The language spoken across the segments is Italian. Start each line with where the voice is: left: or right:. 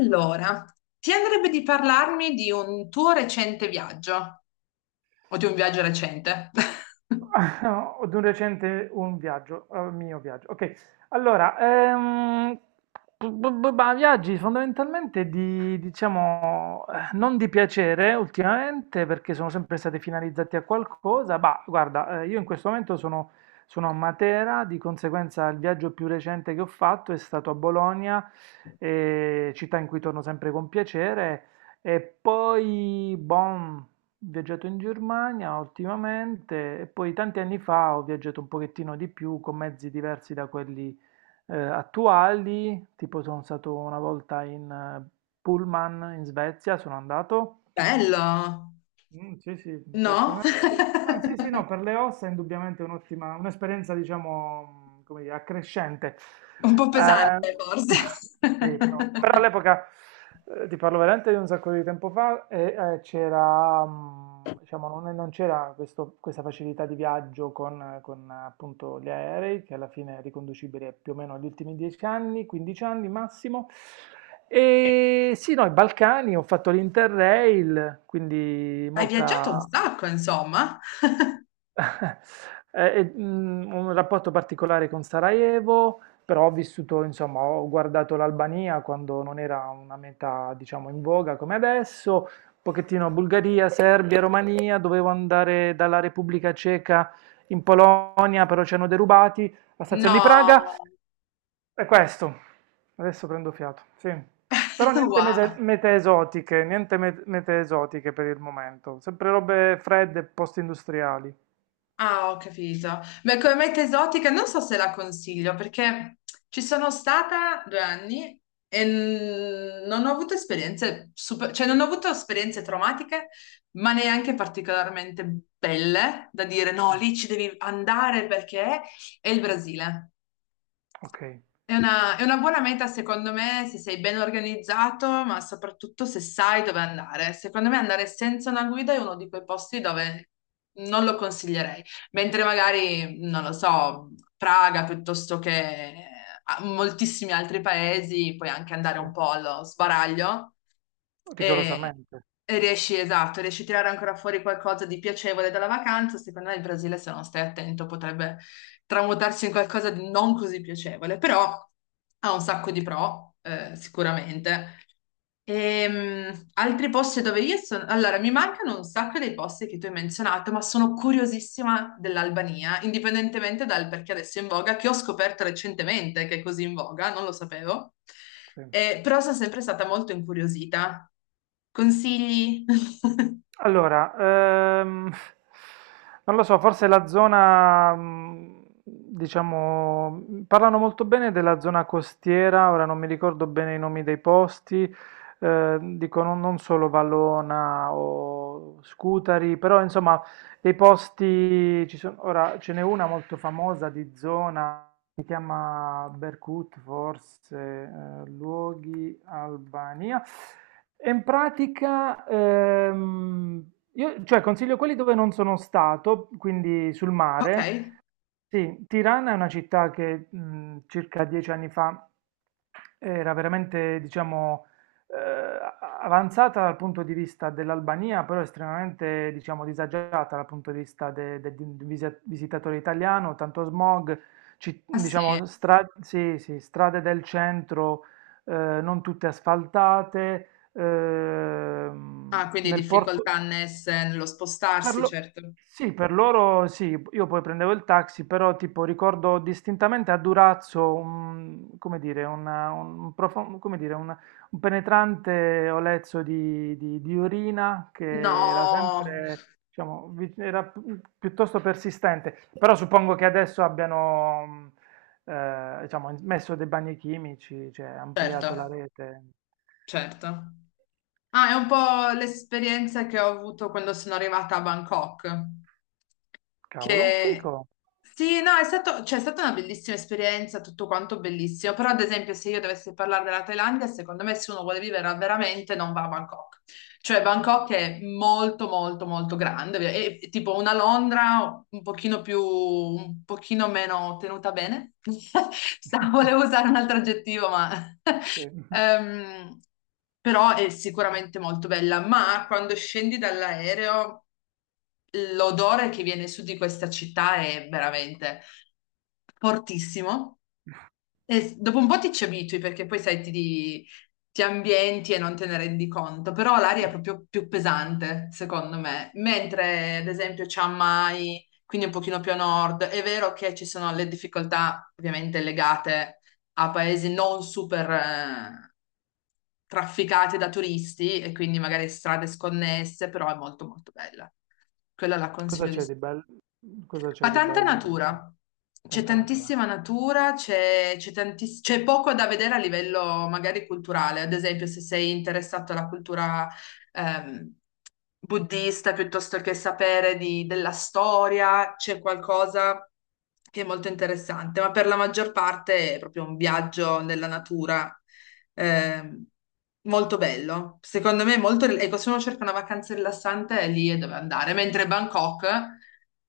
left: Allora, ti andrebbe di parlarmi di un tuo recente viaggio o di un viaggio recente?
right: No, di un recente un viaggio, mio viaggio. Ok, allora, ma viaggi fondamentalmente di, diciamo, non di piacere ultimamente perché sono sempre stati finalizzati a qualcosa, ma guarda, io in questo momento sono a Matera, di conseguenza il viaggio più recente che ho fatto è stato a Bologna, città in cui torno sempre con piacere, e poi, boh, viaggiato in Germania ultimamente e poi tanti anni fa ho viaggiato un pochettino di più con mezzi diversi da quelli attuali, tipo sono stato una volta in pullman in Svezia, sono andato.
left: Bello,
right: Mm, sì, sì,
left: no?
right: certamente. Ma sì, sì, no, per le ossa è indubbiamente un'ottima, un'esperienza, diciamo, come dire, accrescente.
left: Un po'
right: Ehm,
left: pesante, forse.
right: sì, però all'epoca, ti parlo veramente di un sacco di tempo fa, e, c'era, diciamo, non c'era questa facilità di viaggio con, appunto gli aerei, che alla fine è riconducibile più o meno agli ultimi 10 anni, 15 anni massimo. E sì, no, i Balcani, ho fatto l'Interrail, quindi
left: Hai viaggiato un
right: molta...
left: sacco, insomma.
right: Un rapporto particolare con Sarajevo, però ho vissuto, insomma, ho guardato l'Albania quando non era una meta, diciamo, in voga come adesso, un pochettino Bulgaria, Serbia, Romania, dovevo andare dalla Repubblica Ceca in Polonia, però ci hanno derubati, la stazione di Praga,
left: No,
right: è questo. Adesso prendo fiato, sì. Però niente
left: wow.
right: mete esotiche, niente mete esotiche per il momento, sempre robe fredde, post-industriali.
left: Ah, ho capito. Beh, come meta esotica non so se la consiglio perché ci sono stata due anni e non ho avuto esperienze super, cioè non ho avuto esperienze traumatiche, ma neanche particolarmente belle da dire no,
right: Mm,
left: lì ci devi andare perché è il Brasile.
right: Ok.
left: È una buona meta secondo me se sei ben organizzato, ma soprattutto se sai dove andare. Secondo me andare senza una guida è uno di quei posti dove non lo consiglierei, mentre magari, non lo so, Praga piuttosto che moltissimi altri paesi, puoi anche andare
right: Sì,
left: un po' allo sbaraglio e,
right: rigorosamente.
left: e riesci, esatto, riesci a tirare ancora fuori qualcosa di piacevole dalla vacanza. Secondo me il Brasile, se non stai attento, potrebbe tramutarsi in qualcosa di non così piacevole, però ha un sacco di pro, sicuramente. Altri posti dove io sono... Allora, mi mancano un sacco dei posti che tu hai menzionato, ma sono curiosissima dell'Albania, indipendentemente dal perché adesso è in voga, che ho scoperto recentemente che è così in voga, non lo sapevo.
right: Sì.
left: Però sono sempre stata molto incuriosita. Consigli?
right: Allora, ehm, non lo so, forse la zona, diciamo, parlano molto bene della zona costiera, ora non mi ricordo bene i nomi dei posti, dicono non solo Vallona o Scutari, però insomma, dei posti, ci sono, ora ce n'è una molto famosa di zona si chiama Berkut, forse luoghi Albania. E in pratica, io cioè, consiglio quelli dove non sono stato, quindi sul
left: Ok.
right: mare. Sì, Tirana è una città che circa 10 anni fa era veramente, diciamo, avanzata dal punto di vista dell'Albania, però estremamente, diciamo, disagiata dal punto di vista di un visitatore italiano, tanto smog,
left: Ah sì.
right: diciamo, sì, sì, strade del centro eh, non tutte asfaltate,
left: Ah, quindi
right: nel porto...
left: difficoltà annesse nello
right: Per
left: spostarsi,
right: lo-
left: certo.
right: Sì, per loro sì, io poi prendevo il taxi, però tipo ricordo distintamente a Durazzo un, come dire, un, come dire, un penetrante olezzo di urina che era
left: No,
right: sempre, diciamo, era piuttosto persistente, però suppongo che adesso abbiano, diciamo, messo dei bagni chimici, cioè ampliato la
left: certo,
right: rete.
left: certo. Ah, è un po' l'esperienza che ho avuto quando sono arrivata a Bangkok.
right: Cavolo,
left: Che
right: fico.
left: sì, no, è stato, cioè, è stata una bellissima esperienza, tutto quanto bellissimo. Però, ad esempio, se io dovessi parlare della Thailandia, secondo me, se uno vuole vivere veramente, non va a Bangkok. Cioè Bangkok è molto molto molto grande, è tipo una Londra un pochino più, un pochino meno tenuta bene. Volevo usare un altro aggettivo, ma...
right: Sì.
left: ehm, però è sicuramente molto bella, ma quando scendi dall'aereo l'odore che viene su di questa città è veramente fortissimo. E dopo un po' ti ci abitui perché poi sai, ti ambienti e non te ne rendi conto, però l'aria è proprio più pesante, secondo me. Mentre, ad esempio, Chiang Mai, quindi un pochino più a nord, è vero che ci sono le difficoltà ovviamente legate a paesi non super trafficati da turisti e quindi magari strade sconnesse, però è molto molto bella. Quella la
right: Cosa
left: consiglio di
right: c'è di bello? Cosa
left: ma
right: c'è di
left: tanta
right: bello in generale?
left: natura, c'è
right: Tanta natura.
left: tantissima natura, c'è c'è poco da vedere a livello magari culturale, ad esempio se sei interessato alla cultura ehm, buddista piuttosto che sapere della storia, c'è qualcosa che è molto interessante, ma per la maggior parte è proprio un viaggio nella natura eh, molto bello. Secondo me è molto... Ecco, se uno cerca una vacanza rilassante, è lì è dove andare. Mentre Bangkok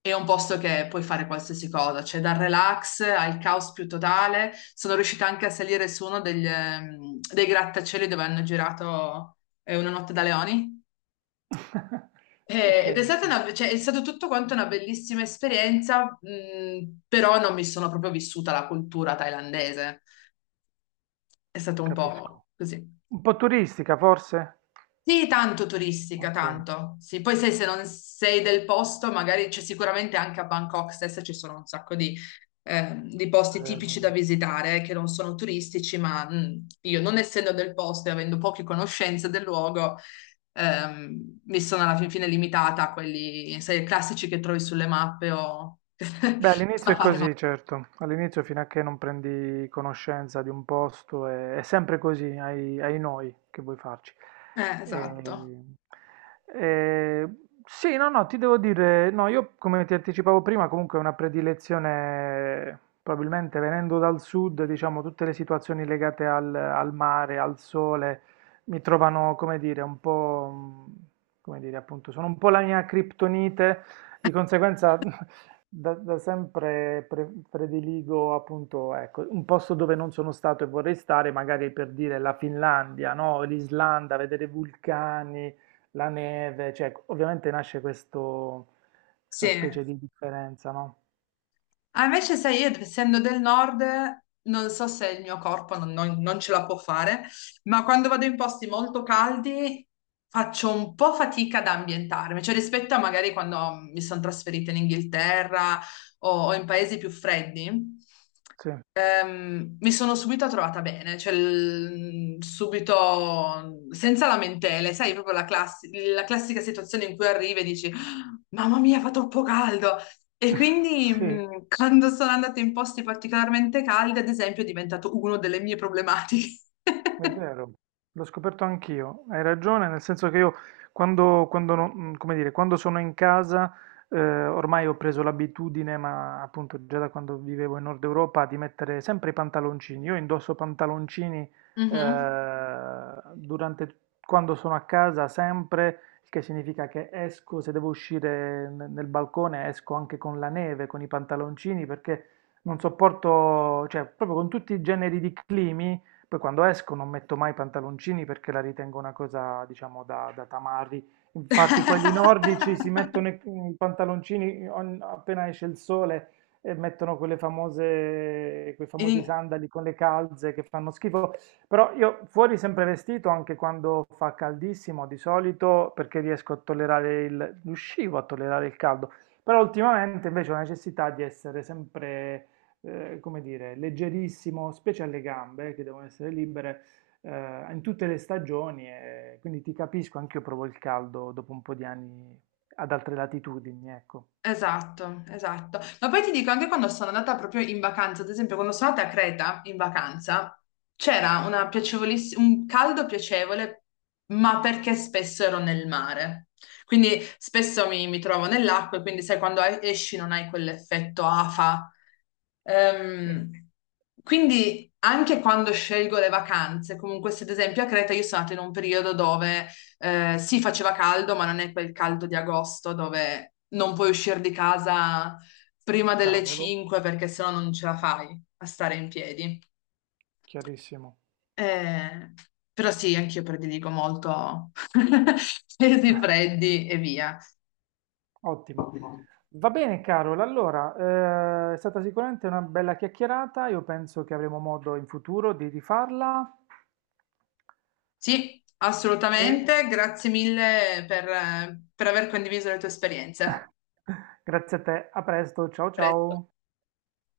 left: è un posto che puoi fare qualsiasi cosa, cioè dal relax al caos più totale. Sono riuscita anche a salire su uno degli, dei grattacieli dove hanno girato Una notte da leoni.
right: Ok,
left: Ed è stata
right: sì,
left: cioè, è stato tutto quanto una bellissima esperienza, però non mi sono proprio vissuta la cultura thailandese. È stato un po'
right: capisco.
left: così.
right: Un po' turistica forse?
left: Sì, tanto turistica,
right: Ok, è
left: tanto. Sì, poi sai, se non sei del posto, magari c'è sicuramente anche a Bangkok stessa ci sono un sacco di posti
right: vero, è
left: tipici da
right: vero.
left: visitare che non sono turistici, ma io non essendo del posto e avendo poche conoscenze del luogo, mi sono alla fin fine limitata a quelli, sai, classici che trovi sulle mappe o...
right: Beh, all'inizio
left: a
right: è
left: fare.
right: così, certo. All'inizio, fino a che non prendi conoscenza di un posto, è sempre così, hai, hai noi che vuoi farci.
left: Esatto.
right: E- e- sì, no, no, ti devo dire, no, io come ti anticipavo prima, comunque è una predilezione, probabilmente venendo dal sud, diciamo, tutte le situazioni legate al mare, al sole, mi trovano, come dire, un po', mm, come dire, appunto, sono un po' la mia criptonite. Di conseguenza Da sempre prediligo appunto, ecco, un posto dove non sono stato e vorrei stare, magari per dire la Finlandia, no? L'Islanda, vedere i vulcani, la neve, cioè ecco, ovviamente nasce questo,
left: Sì.
right: questa specie di differenza, no?
left: Ah, invece, sai, io essendo del nord, non so se il mio corpo non ce la può fare, ma quando vado in posti molto caldi faccio un po' fatica ad ambientarmi, cioè rispetto a magari quando mi sono trasferita in Inghilterra o in paesi più freddi,
right: Sì,
left: mi sono subito trovata bene, cioè subito senza lamentele, sai, proprio la la classica situazione in cui arrivi e dici, "Ah, Mamma mia, fa troppo caldo! E quindi
right: sì.
left: quando sono andata in posti particolarmente caldi, ad esempio, è diventato una delle mie problematiche.
right: È vero, l'ho scoperto anch'io. Hai ragione, nel senso che io quando come dire, quando sono in casa, eh, ormai ho preso l'abitudine, ma appunto già da quando vivevo in Nord Europa, di mettere sempre i pantaloncini. Io indosso pantaloncini,
left: Mhm.
right: durante, quando sono a casa sempre, il che significa che esco, se devo uscire nel balcone, esco anche con la neve, con i pantaloncini, perché non sopporto, cioè proprio con tutti i generi di climi. Poi quando esco non metto mai pantaloncini perché la ritengo una cosa, diciamo, da tamarri. Infatti quelli nordici si mettono i pantaloncini appena esce il sole e mettono quelle famose, quei famosi
left: In-
right: sandali con le calze che fanno schifo. Però io fuori sempre vestito, anche quando fa caldissimo di solito, perché riesco a tollerare il, riuscivo a tollerare il caldo. Però ultimamente invece ho la necessità di essere sempre come dire, leggerissimo, specie alle gambe che devono essere libere in tutte le stagioni. E quindi ti capisco, anche io provo il caldo dopo un po' di anni ad altre latitudini, ecco.
left: Esatto, esatto. Ma poi ti dico, anche quando sono andata proprio in vacanza, ad esempio, quando sono andata a Creta in vacanza, c'era una piacevolissima, un caldo piacevole, ma perché spesso ero nel mare. Quindi spesso mi trovo nell'acqua e quindi sai, quando esci non hai quell'effetto afa.
right: Sì,
left: Ehm, quindi anche quando scelgo le vacanze, comunque se ad esempio a Creta io sono andata in un periodo dove sì, faceva caldo, ma non è quel caldo di agosto dove non puoi uscire di casa prima delle
right: cavolo,
left: 5 perché sennò non ce la fai a stare in piedi.
right: chiarissimo,
left: Eh, però sì, anch'io prediligo molto pesi freddi e via.
right: ottimo. Va bene, Carol, allora, è stata sicuramente una bella chiacchierata, io penso che avremo modo in futuro di rifarla.
left: Sì,
right: E
left: assolutamente. Grazie mille per aver condiviso le tue esperienze. A
right: grazie a te, a presto, ciao
left: presto.
right: ciao.